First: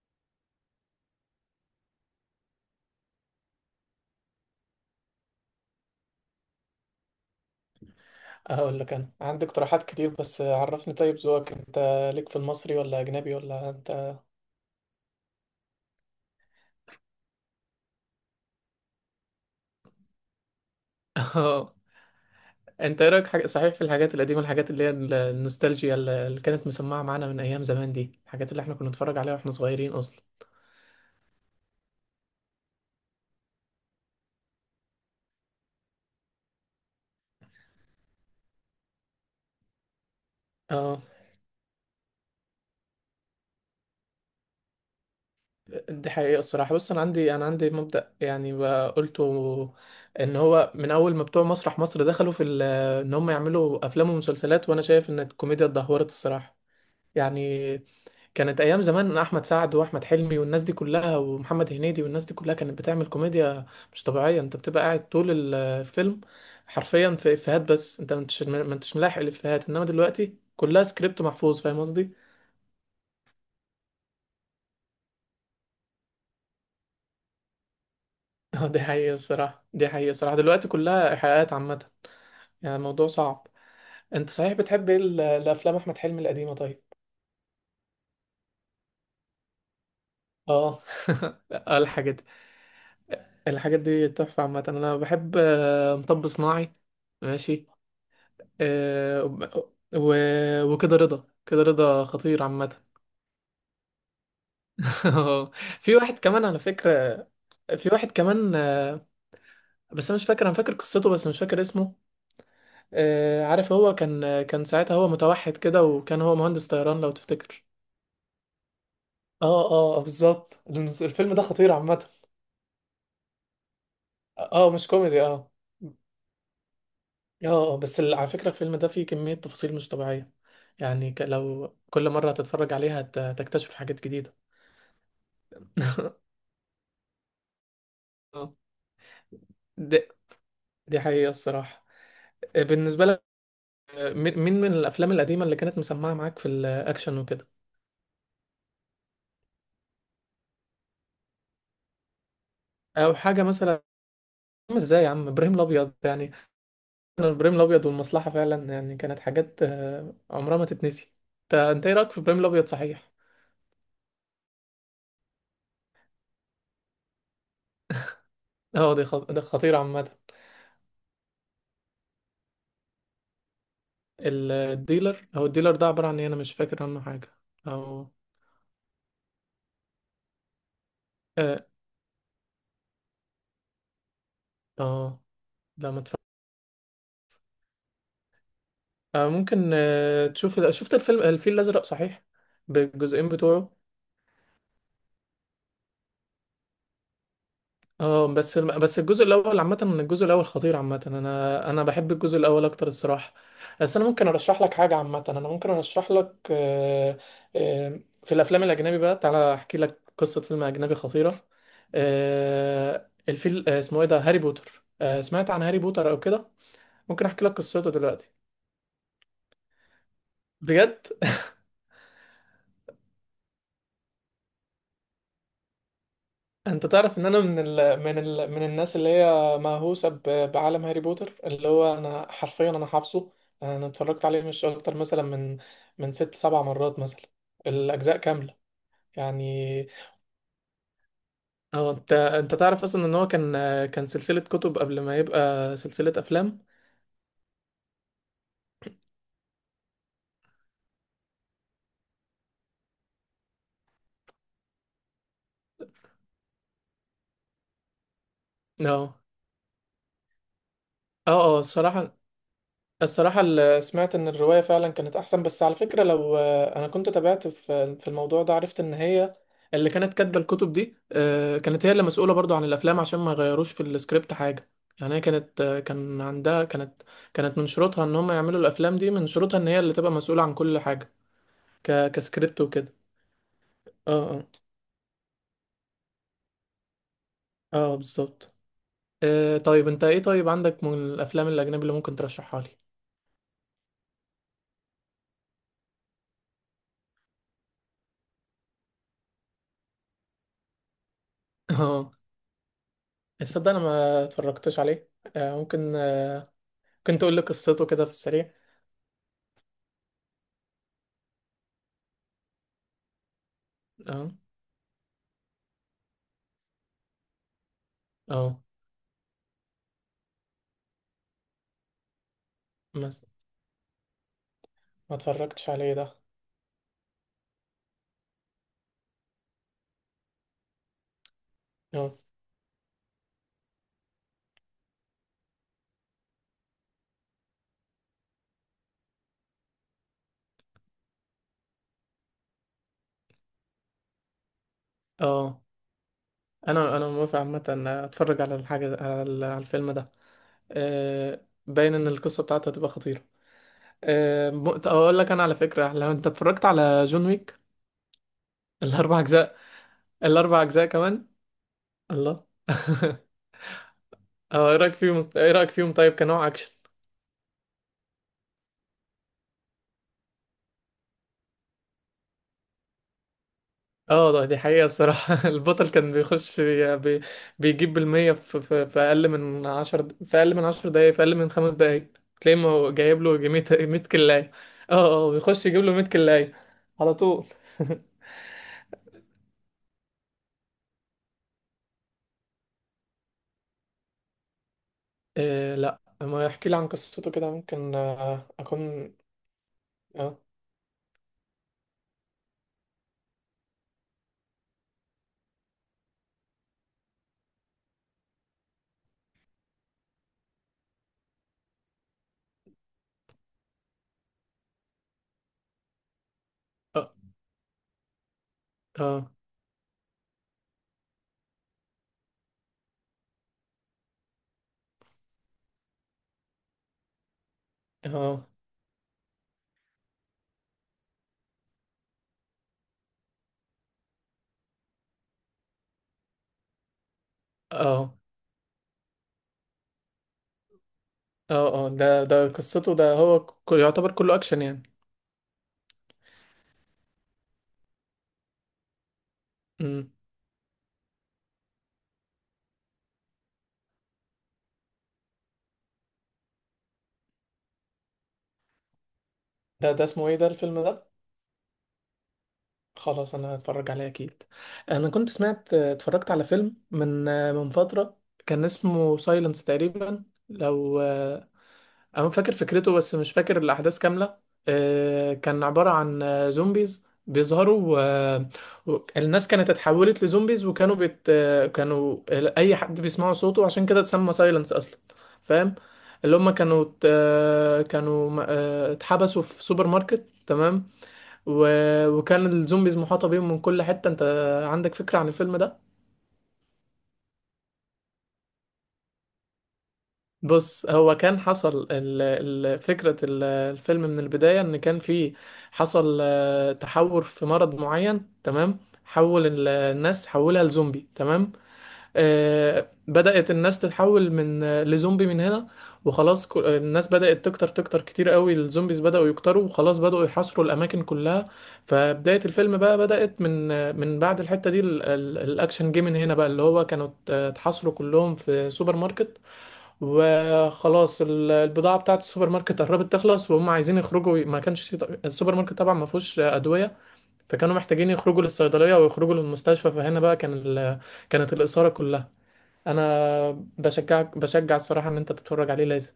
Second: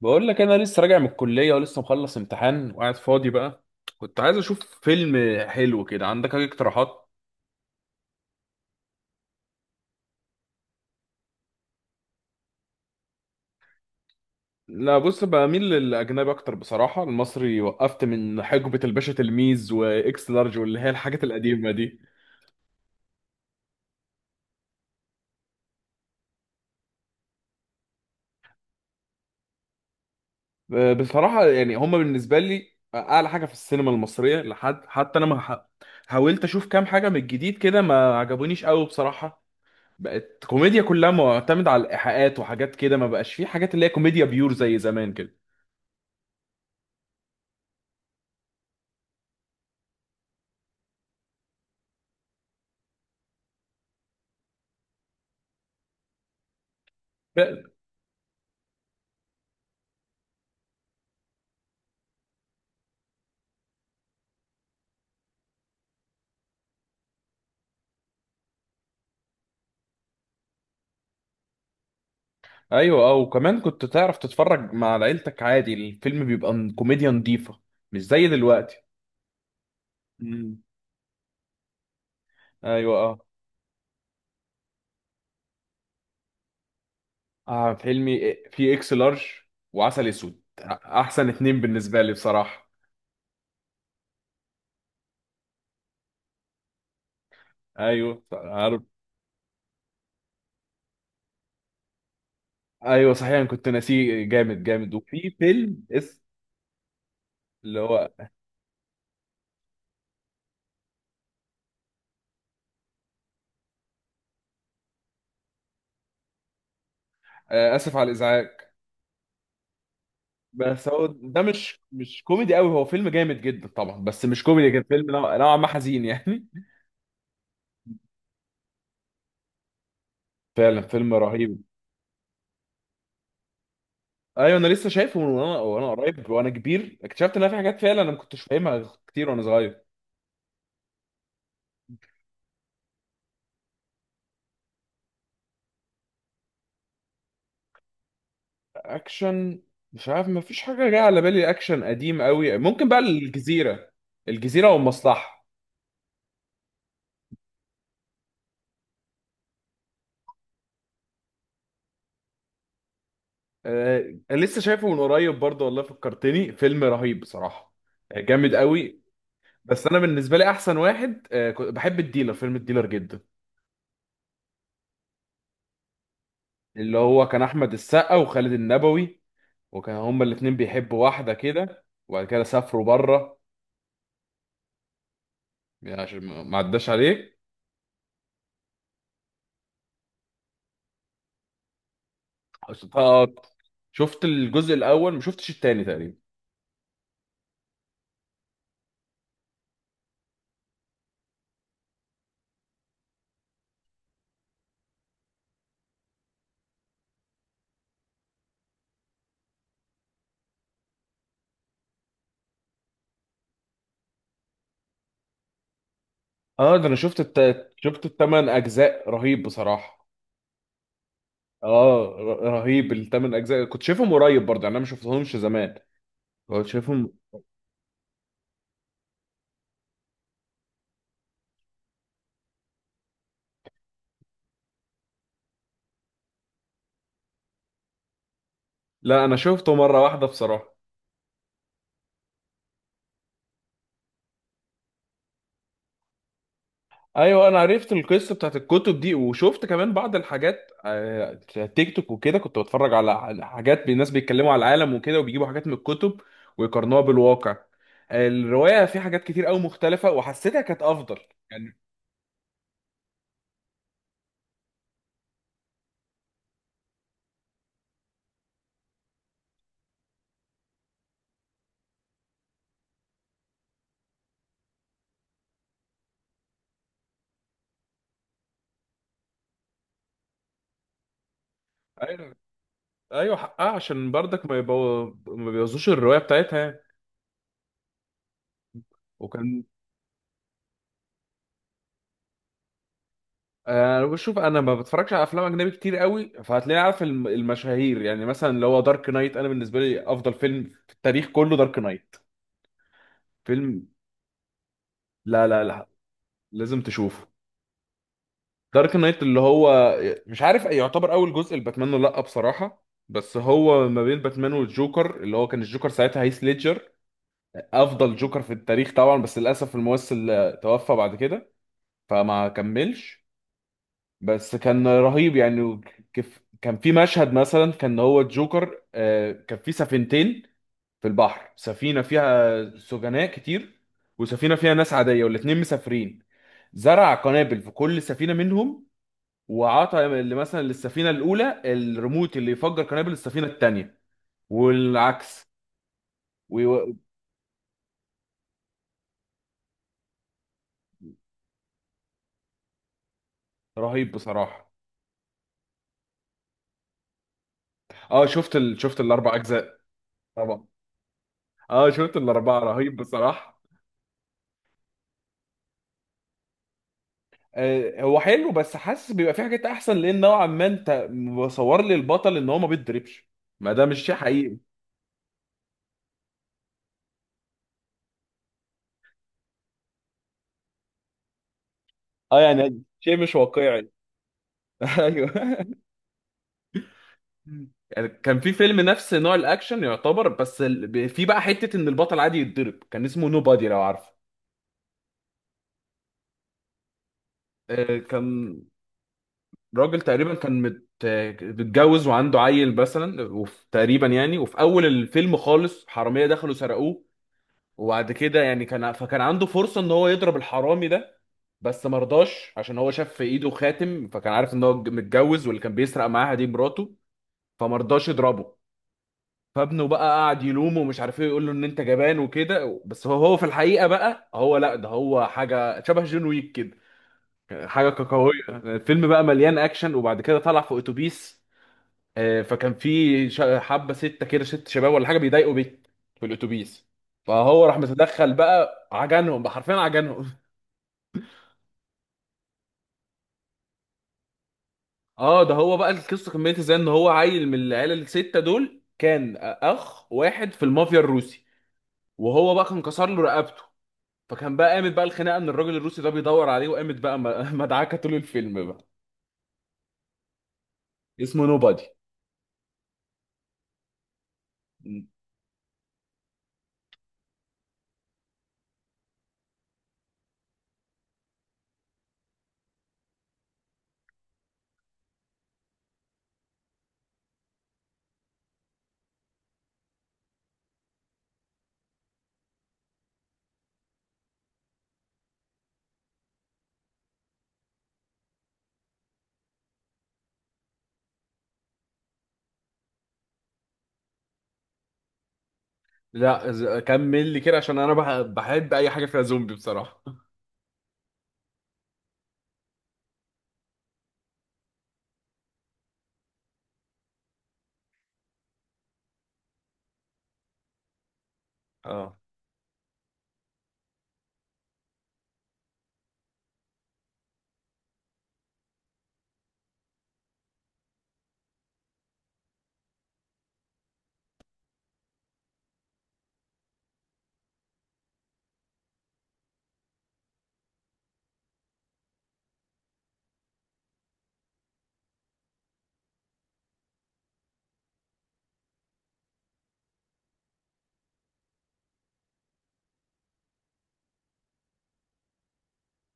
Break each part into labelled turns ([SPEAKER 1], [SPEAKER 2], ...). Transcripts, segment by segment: [SPEAKER 1] بقول لك انا لسه راجع من الكليه ولسه مخلص امتحان وقاعد فاضي بقى. كنت عايز اشوف فيلم حلو كده، عندك اي اقتراحات؟
[SPEAKER 2] هقول لك انا عندي اقتراحات كتير، بس عرفني طيب ذوقك انت، ليك في المصري ولا اجنبي ولا انت؟
[SPEAKER 1] لا بص، بميل للاجنبي اكتر بصراحه. المصري وقفت من حقبه الباشا تلميذ واكس لارج واللي هي الحاجات القديمه
[SPEAKER 2] اه،
[SPEAKER 1] دي.
[SPEAKER 2] انت ايه رايك حاجة صحيح في الحاجات القديمه، الحاجات اللي هي النوستالجيا اللي كانت مسمعه معانا من ايام زمان دي، الحاجات اللي احنا كنا نتفرج عليها واحنا صغيرين اصلا.
[SPEAKER 1] بصراحه يعني هما بالنسبه لي اعلى حاجه في السينما المصريه لحد حتى انا ما ح- حاولت اشوف كام حاجه من الجديد كده ما عجبونيش قوي بصراحه. بقت كوميديا
[SPEAKER 2] اه،
[SPEAKER 1] كلها معتمدة على الإيحاءات وحاجات كده، ما بقاش فيه حاجات اللي هي كوميديا بيور زي زمان كده.
[SPEAKER 2] دي حقيقه الصراحه. بص انا عندي مبدا يعني بقى قلته، ان هو من اول ما بتوع مسرح مصر دخلوا في ان هم يعملوا افلام ومسلسلات، وانا شايف ان الكوميديا اتدهورت الصراحه. يعني كانت ايام زمان إن احمد سعد واحمد حلمي والناس دي كلها ومحمد هنيدي والناس دي كلها كانت بتعمل كوميديا مش طبيعيه، انت بتبقى قاعد طول الفيلم حرفيا في افيهات، بس انت ما انتش ملاحق الافيهات، انما دلوقتي كلها سكريبت محفوظ، فاهم قصدي؟
[SPEAKER 1] ايوه او كمان كنت تعرف تتفرج مع عيلتك عادي، الفيلم بيبقى كوميديا نظيفه، مش زي
[SPEAKER 2] اه،
[SPEAKER 1] دلوقتي.
[SPEAKER 2] دي حقيقه الصراحه.
[SPEAKER 1] مم.
[SPEAKER 2] دلوقتي كلها ايحاءات عامه. يعني
[SPEAKER 1] ايوه
[SPEAKER 2] الموضوع
[SPEAKER 1] اه.
[SPEAKER 2] صعب. انت صحيح بتحب ايه الافلام احمد حلمي القديمه طيب؟
[SPEAKER 1] فيلمي إيه، في اكس لارج وعسل اسود،
[SPEAKER 2] اه.
[SPEAKER 1] احسن اتنين
[SPEAKER 2] آه،
[SPEAKER 1] بالنسبه لي
[SPEAKER 2] الحاجات دي
[SPEAKER 1] بصراحه.
[SPEAKER 2] الحاجات دي تحفه عامه. انا بحب مطب صناعي. ماشي.
[SPEAKER 1] ايوه عارف.
[SPEAKER 2] آه، و... وكده رضا كده رضا خطير عامة.
[SPEAKER 1] ايوه صحيح، أنا كنت ناسيه، جامد جامد. وفي فيلم
[SPEAKER 2] في واحد
[SPEAKER 1] اس،
[SPEAKER 2] كمان على فكرة،
[SPEAKER 1] اللي
[SPEAKER 2] في
[SPEAKER 1] هو
[SPEAKER 2] واحد كمان آه، بس أنا مش فاكر، أنا فاكر قصته بس مش فاكر اسمه. عارف، هو كان ساعتها هو متوحد كده، وكان هو مهندس طيران لو تفتكر.
[SPEAKER 1] اسف على الازعاج.
[SPEAKER 2] اه، اه، بالظبط،
[SPEAKER 1] بس هو
[SPEAKER 2] الفيلم
[SPEAKER 1] ده
[SPEAKER 2] ده خطير
[SPEAKER 1] مش
[SPEAKER 2] عامة.
[SPEAKER 1] مش كوميدي قوي، هو فيلم جامد جدا طبعا بس مش كوميدي،
[SPEAKER 2] اه،
[SPEAKER 1] كان
[SPEAKER 2] مش
[SPEAKER 1] فيلم
[SPEAKER 2] كوميدي، اه.
[SPEAKER 1] نوعا ما حزين يعني.
[SPEAKER 2] اه، بس على فكرة الفيلم ده فيه كمية تفاصيل مش طبيعية.
[SPEAKER 1] فعلا
[SPEAKER 2] يعني،
[SPEAKER 1] فيلم رهيب.
[SPEAKER 2] لو كل مرة هتتفرج عليها هتكتشف حاجات جديدة.
[SPEAKER 1] ايوه انا لسه شايفه من وانا قريب وانا كبير اكتشفت ان في حاجات فعلا انا ما كنتش
[SPEAKER 2] آه.
[SPEAKER 1] فاهمها كتير وانا صغير.
[SPEAKER 2] دي حقيقة الصراحة. بالنسبة لك، مين من الأفلام القديمة اللي كانت مسمعة معاك في الأكشن وكده؟
[SPEAKER 1] اكشن، مش عارف، ما فيش حاجه جايه على بالي. اكشن قديم قوي ممكن بقى
[SPEAKER 2] أو حاجة مثلا.
[SPEAKER 1] الجزيره. الجزيره
[SPEAKER 2] عم، إزاي يا عم!
[SPEAKER 1] والمصلحه.
[SPEAKER 2] إبراهيم الأبيض يعني. إبراهيم الأبيض والمصلحة فعلا، يعني كانت حاجات عمرها ما تتنسي. أنت إيه رأيك في إبراهيم الأبيض، صحيح؟
[SPEAKER 1] أه لسه شايفه من قريب برضه، والله فكرتني، فيلم رهيب بصراحه. جامد
[SPEAKER 2] أه،
[SPEAKER 1] قوي.
[SPEAKER 2] ده خطير
[SPEAKER 1] بس انا
[SPEAKER 2] عامة.
[SPEAKER 1] بالنسبه لي احسن واحد أه، كنت بحب الديلر، فيلم الديلر جدا.
[SPEAKER 2] الديلر، هو الديلر ده عبارة عن إيه؟ أنا مش فاكر
[SPEAKER 1] اللي
[SPEAKER 2] عنه
[SPEAKER 1] هو
[SPEAKER 2] حاجة.
[SPEAKER 1] كان احمد
[SPEAKER 2] أو.
[SPEAKER 1] السقا وخالد النبوي، وكان هما الاتنين بيحبوا واحده
[SPEAKER 2] أه،
[SPEAKER 1] كده وبعد كده سافروا بره،
[SPEAKER 2] أه. لا.
[SPEAKER 1] يعني
[SPEAKER 2] ما تف...
[SPEAKER 1] عشان ما عداش عليك.
[SPEAKER 2] ممكن آه، تشوف شفت الفيلم الفيل الأزرق، صحيح؟
[SPEAKER 1] آه،
[SPEAKER 2] بالجزئين بتوعه.
[SPEAKER 1] شفت الجزء الاول، ما شفتش التاني تقريبا.
[SPEAKER 2] اه، بس الجزء الاول عامه، الجزء الاول خطير عامه، انا بحب الجزء الاول اكتر الصراحه. بس انا ممكن ارشح لك حاجه عامه. انا ممكن ارشح لك آه، آه، في الافلام الاجنبي بقى، تعالى احكي لك قصه فيلم اجنبي خطيره. آه، الفيل آه، اسمه ايه ده، هاري بوتر، سمعت عن هاري بوتر او كده؟
[SPEAKER 1] اه ده انا
[SPEAKER 2] ممكن احكي لك قصته
[SPEAKER 1] شفت
[SPEAKER 2] دلوقتي؟
[SPEAKER 1] الثمان اجزاء، رهيب بصراحه.
[SPEAKER 2] بجد؟
[SPEAKER 1] اه، رهيب الثمان اجزاء، كنت شايفهم قريب برضه يعني، انا ما شفتهمش زمان، كنت
[SPEAKER 2] انت
[SPEAKER 1] شايفهم.
[SPEAKER 2] تعرف ان انا من الناس اللي هي مهووسه بعالم هاري بوتر، اللي هو انا حرفيا، انا حافظه. انا اتفرجت عليه مش اكتر مثلا من ست سبع مرات مثلا، الاجزاء كامله.
[SPEAKER 1] لا انا
[SPEAKER 2] يعني.
[SPEAKER 1] شفته مره واحده بصراحه.
[SPEAKER 2] اه، انت تعرف اصلا ان هو كان سلسله كتب قبل ما يبقى سلسله افلام.
[SPEAKER 1] ايوه انا عرفت القصه بتاعت الكتب دي، وشفت كمان بعض الحاجات تيك توك وكده، كنت بتفرج على حاجات الناس بيتكلموا على العالم وكده، وبيجيبوا حاجات من الكتب ويقارنوها بالواقع. الروايه فيها
[SPEAKER 2] اه،
[SPEAKER 1] حاجات كتير قوي مختلفه وحسيتها كانت افضل
[SPEAKER 2] اه، اه،
[SPEAKER 1] يعني.
[SPEAKER 2] الصراحه. الصراحة سمعت إن الرواية فعلا كانت أحسن، بس على فكرة لو أنا كنت تابعت في الموضوع ده عرفت إن هي اللي كانت كاتبة الكتب دي، كانت هي اللي مسؤولة برضو عن الأفلام عشان ما يغيروش في السكريبت حاجة. يعني هي كانت آه، كان عندها. كانت كانت من شروطها إن هم يعملوا الأفلام دي، من شروطها إن هي اللي تبقى مسؤولة عن كل حاجة،
[SPEAKER 1] ايوه،
[SPEAKER 2] كسكريبت وكده.
[SPEAKER 1] ايوه حقها عشان
[SPEAKER 2] اه،
[SPEAKER 1] برضك
[SPEAKER 2] اه،
[SPEAKER 1] ما بيبوظوش الروايه بتاعتها يعني.
[SPEAKER 2] اه، بالظبط.
[SPEAKER 1] وكان،
[SPEAKER 2] طيب أنت، إيه طيب عندك من الأفلام الأجنبي اللي ممكن ترشحها لي؟
[SPEAKER 1] انا بشوف، انا ما بتفرجش على افلام اجنبي كتير قوي، فهتلاقيني عارف المشاهير يعني، مثلا اللي هو دارك نايت، انا بالنسبه لي افضل فيلم في التاريخ كله دارك
[SPEAKER 2] اه،
[SPEAKER 1] نايت.
[SPEAKER 2] تصدق أنا
[SPEAKER 1] فيلم،
[SPEAKER 2] ما اتفرجتش عليه.
[SPEAKER 1] لا لا لا،
[SPEAKER 2] ممكن
[SPEAKER 1] لازم
[SPEAKER 2] كنت
[SPEAKER 1] تشوفه.
[SPEAKER 2] اقول لك قصته كده في السريع.
[SPEAKER 1] دارك نايت اللي هو، مش عارف يعتبر اول جزء لباتمان ولا لا بصراحه، بس هو ما بين
[SPEAKER 2] اه،
[SPEAKER 1] باتمان والجوكر، اللي هو كان الجوكر ساعتها هيث ليدجر، افضل جوكر في
[SPEAKER 2] اه،
[SPEAKER 1] التاريخ طبعا، بس للاسف الممثل توفى بعد كده فما
[SPEAKER 2] ما
[SPEAKER 1] كملش، بس كان
[SPEAKER 2] ما
[SPEAKER 1] رهيب
[SPEAKER 2] اتفرجتش
[SPEAKER 1] يعني.
[SPEAKER 2] عليه ده.
[SPEAKER 1] كيف كان في مشهد مثلا، كان هو الجوكر كان في سفينتين في البحر، سفينه
[SPEAKER 2] اه،
[SPEAKER 1] فيها سجناء كتير وسفينه فيها ناس عاديه، والاتنين مسافرين. زرع قنابل في كل سفينه منهم، وعطى اللي مثلا للسفينه الاولى الريموت اللي يفجر قنابل السفينه الثانيه والعكس.
[SPEAKER 2] اه،
[SPEAKER 1] وي-
[SPEAKER 2] انا موافق عامه. اتفرج على الحاجه، على الفيلم ده. آه، باين ان القصه بتاعته هتبقى خطيره.
[SPEAKER 1] رهيب بصراحه.
[SPEAKER 2] اقول لك انا على فكره، لو انت اتفرجت على جون ويك؟
[SPEAKER 1] اه شفت
[SPEAKER 2] الاربع
[SPEAKER 1] الاربع
[SPEAKER 2] اجزاء،
[SPEAKER 1] اجزاء،
[SPEAKER 2] الاربع
[SPEAKER 1] طبعا.
[SPEAKER 2] اجزاء كمان.
[SPEAKER 1] اه شفت
[SPEAKER 2] الله.
[SPEAKER 1] الاربعه، رهيب بصراحه.
[SPEAKER 2] اه، ايه رايك فيهم طيب، كنوع اكشن؟
[SPEAKER 1] آه هو حلو بس حاسس بيبقى في حاجات احسن، لان نوعا ما انت مصور لي البطل ان هو ما بيتضربش، ما ده مش شيء
[SPEAKER 2] اه، ده
[SPEAKER 1] حقيقي.
[SPEAKER 2] دي حقيقة الصراحة. البطل كان بيخش، بي بي بيجيب بالمية، في أقل من عشر في أقل من 10 دقايق، في أقل من 5 دقايق.
[SPEAKER 1] اه،
[SPEAKER 2] تلاقيه، ما
[SPEAKER 1] يعني
[SPEAKER 2] هو
[SPEAKER 1] شيء
[SPEAKER 2] جايب
[SPEAKER 1] مش
[SPEAKER 2] له مية
[SPEAKER 1] واقعي.
[SPEAKER 2] مية كلاية. اه، اه،
[SPEAKER 1] ايوه.
[SPEAKER 2] بيخش يجيب له مية كلاية على طول.
[SPEAKER 1] يعني كان في فيلم نفس نوع الاكشن يعتبر، بس في بقى حته ان البطل عادي يتضرب، كان اسمه نو بادي، لو عارفه.
[SPEAKER 2] إيه؟ لا، ما يحكي لي عن قصته كده ممكن
[SPEAKER 1] كان
[SPEAKER 2] أكون.
[SPEAKER 1] راجل تقريبا
[SPEAKER 2] اه،
[SPEAKER 1] كان مت... آه، متجوز وعنده عيل مثلا، وفي تقريبا يعني، وفي اول الفيلم خالص حراميه دخلوا سرقوه، وبعد كده يعني كان، فكان عنده فرصه ان هو يضرب الحرامي ده، بس ما رضاش عشان هو شاف في ايده خاتم، فكان عارف ان هو متجوز واللي كان بيسرق معاها دي مراته،
[SPEAKER 2] اه،
[SPEAKER 1] فما رضاش يضربه.
[SPEAKER 2] اه،
[SPEAKER 1] فابنه بقى قعد يلومه ومش عارف ايه، يقول له ان انت جبان وكده، بس هو هو في الحقيقه بقى، هو لا، ده هو حاجه شبه جون ويك، حاجه قويه.
[SPEAKER 2] اه،
[SPEAKER 1] الفيلم بقى مليان اكشن، وبعد كده طلع في اتوبيس فكان في حبه سته كده، ست شباب ولا حاجه بيضايقوا بيت في الاتوبيس، فهو راح
[SPEAKER 2] اه، اه،
[SPEAKER 1] متدخل بقى عجنهم بقى، حرفيا عجنهم.
[SPEAKER 2] اه. آه. ده قصته، ده هو يعتبر كله أكشن يعني.
[SPEAKER 1] اه ده هو بقى، القصه كملت ازاي، ان هو عيل من العيله السته دول كان
[SPEAKER 2] مم.
[SPEAKER 1] اخ واحد في المافيا الروسي، وهو بقى كان كسر له رقبته، فكان بقى قامت بقى الخناقه ان الراجل الروسي ده بيدور عليه، وقامت بقى مدعكه طول الفيلم بقى.
[SPEAKER 2] ده اسمه ايه ده، الفيلم ده؟
[SPEAKER 1] اسمه نوبادي.
[SPEAKER 2] خلاص، انا هتفرج عليه اكيد. انا كنت اتفرجت على فيلم من فترة، كان اسمه سايلنس تقريبا، لو انا فاكر فكرته بس مش فاكر الاحداث كاملة. كان عبارة عن زومبيز بيظهروا، الناس كانت اتحولت لزومبيز، وكانوا بيت آه، كانوا اي حد بيسمعوا صوته عشان كده اتسمى سايلنس اصلا، فاهم؟ اللي هم كانوا كانوا اتحبسوا في سوبر ماركت، تمام. و... وكان الزومبيز محاطة بيهم من كل حتة. انت عندك فكرة عن الفيلم ده؟
[SPEAKER 1] لا كمل لي كده عشان انا بحب اي حاجه فيها زومبي بصراحه.
[SPEAKER 2] بص، هو كان حصل فكرة الفيلم من البداية، ان كان في، حصل تحور في مرض معين، تمام، حول الناس حولها لزومبي، تمام.
[SPEAKER 1] اه.
[SPEAKER 2] بدأت الناس تتحول من لزومبي من هنا، وخلاص، الناس بدأت تكتر تكتر كتير قوي، الزومبيز بدأوا يكتروا، وخلاص بدأوا يحاصروا الأماكن كلها. فبداية الفيلم بقى بدأت من بعد الحتة دي، الأكشن جه من هنا بقى، اللي هو كانوا اتحاصروا كلهم في سوبر ماركت، وخلاص، البضاعة بتاعة السوبر ماركت قربت تخلص، وهم عايزين يخرجوا. ما كانش السوبر ماركت طبعا ما فيهوش أدوية، فكانوا محتاجين يخرجوا للصيدلية ويخرجوا للمستشفى. فهنا بقى كان كانت الإثارة كلها. انا بشجع الصراحه ان انت تتفرج عليه لازم.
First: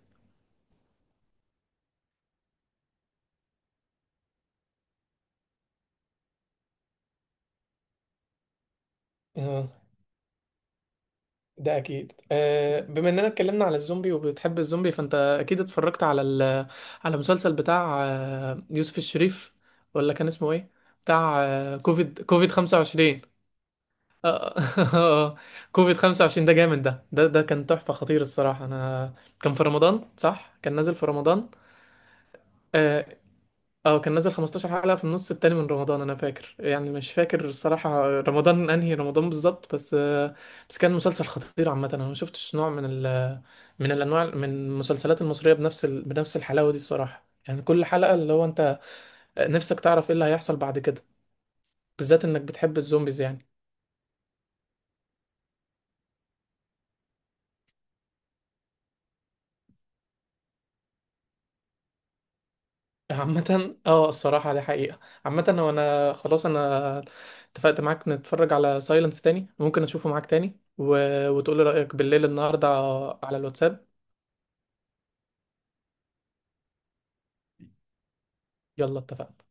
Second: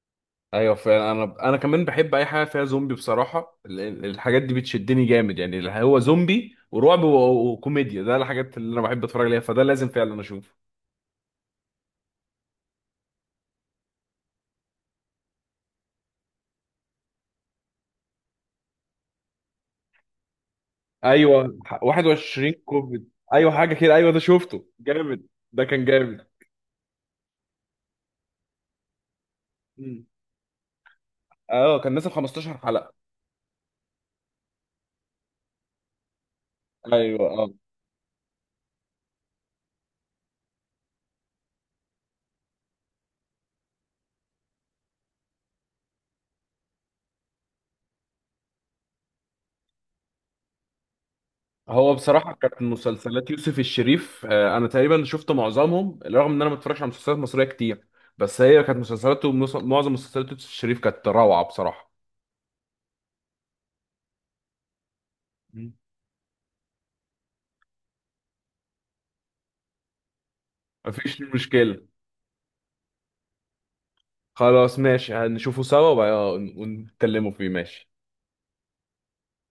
[SPEAKER 1] ايوه فعلا، انا كمان بحب اي حاجه فيها زومبي بصراحه، الحاجات دي بتشدني جامد يعني، اللي هو زومبي ورعب وكوميديا، ده الحاجات اللي انا بحب اتفرج عليها، فده
[SPEAKER 2] اه
[SPEAKER 1] لازم فعلا اشوفه.
[SPEAKER 2] ده اكيد. بما اننا اتكلمنا على الزومبي وبتحب الزومبي، فانت اكيد اتفرجت على على مسلسل بتاع يوسف الشريف، ولا كان اسمه ايه؟ بتاع
[SPEAKER 1] ايوه
[SPEAKER 2] كوفيد
[SPEAKER 1] 21 كوفيد،
[SPEAKER 2] 25.
[SPEAKER 1] ايوه حاجه كده، ايوه ده
[SPEAKER 2] آه،
[SPEAKER 1] شفته، جامد.
[SPEAKER 2] آه،
[SPEAKER 1] ده كان
[SPEAKER 2] كوفيد
[SPEAKER 1] جامد.
[SPEAKER 2] 25 ده جامد، ده كان تحفة خطير الصراحة. انا. كان في
[SPEAKER 1] مم.
[SPEAKER 2] رمضان، صح؟ كان نازل في رمضان.
[SPEAKER 1] اه كان نازل 15 حلقه.
[SPEAKER 2] آه، اه، كان نزل 15 حلقة في النص التاني من رمضان، انا فاكر يعني، مش
[SPEAKER 1] ايوه
[SPEAKER 2] فاكر
[SPEAKER 1] اه.
[SPEAKER 2] الصراحة رمضان انهي رمضان بالظبط بس. بس كان مسلسل خطير عامة، انا ما شفتش نوع من الانواع من المسلسلات المصرية بنفس بنفس الحلاوة دي الصراحة، يعني كل حلقة اللي هو انت نفسك تعرف ايه اللي هيحصل بعد كده.
[SPEAKER 1] هو
[SPEAKER 2] بالذات
[SPEAKER 1] بصراحة
[SPEAKER 2] انك
[SPEAKER 1] كانت
[SPEAKER 2] بتحب الزومبيز
[SPEAKER 1] مسلسلات
[SPEAKER 2] يعني.
[SPEAKER 1] يوسف الشريف، أنا تقريبا شفت معظمهم، رغم إن أنا ما بتفرجش على مسلسلات مصرية كتير. بس هي كانت مسلسلاته، معظم مسلسلات يوسف الشريف كانت روعة بصراحة.
[SPEAKER 2] عامة اه، الصراحة دي حقيقة. عامة
[SPEAKER 1] مم.
[SPEAKER 2] وانا خلاص، انا اتفقت معاك، نتفرج على سايلنس تاني، ممكن اشوفه معاك تاني،
[SPEAKER 1] مفيش
[SPEAKER 2] وتقولي
[SPEAKER 1] مشكلة،
[SPEAKER 2] رأيك بالليل النهاردة على الواتساب.
[SPEAKER 1] خلاص ماشي، هنشوفه سوا وبقى ونتكلموا فيه، ماشي.
[SPEAKER 2] يلا، اتفقنا.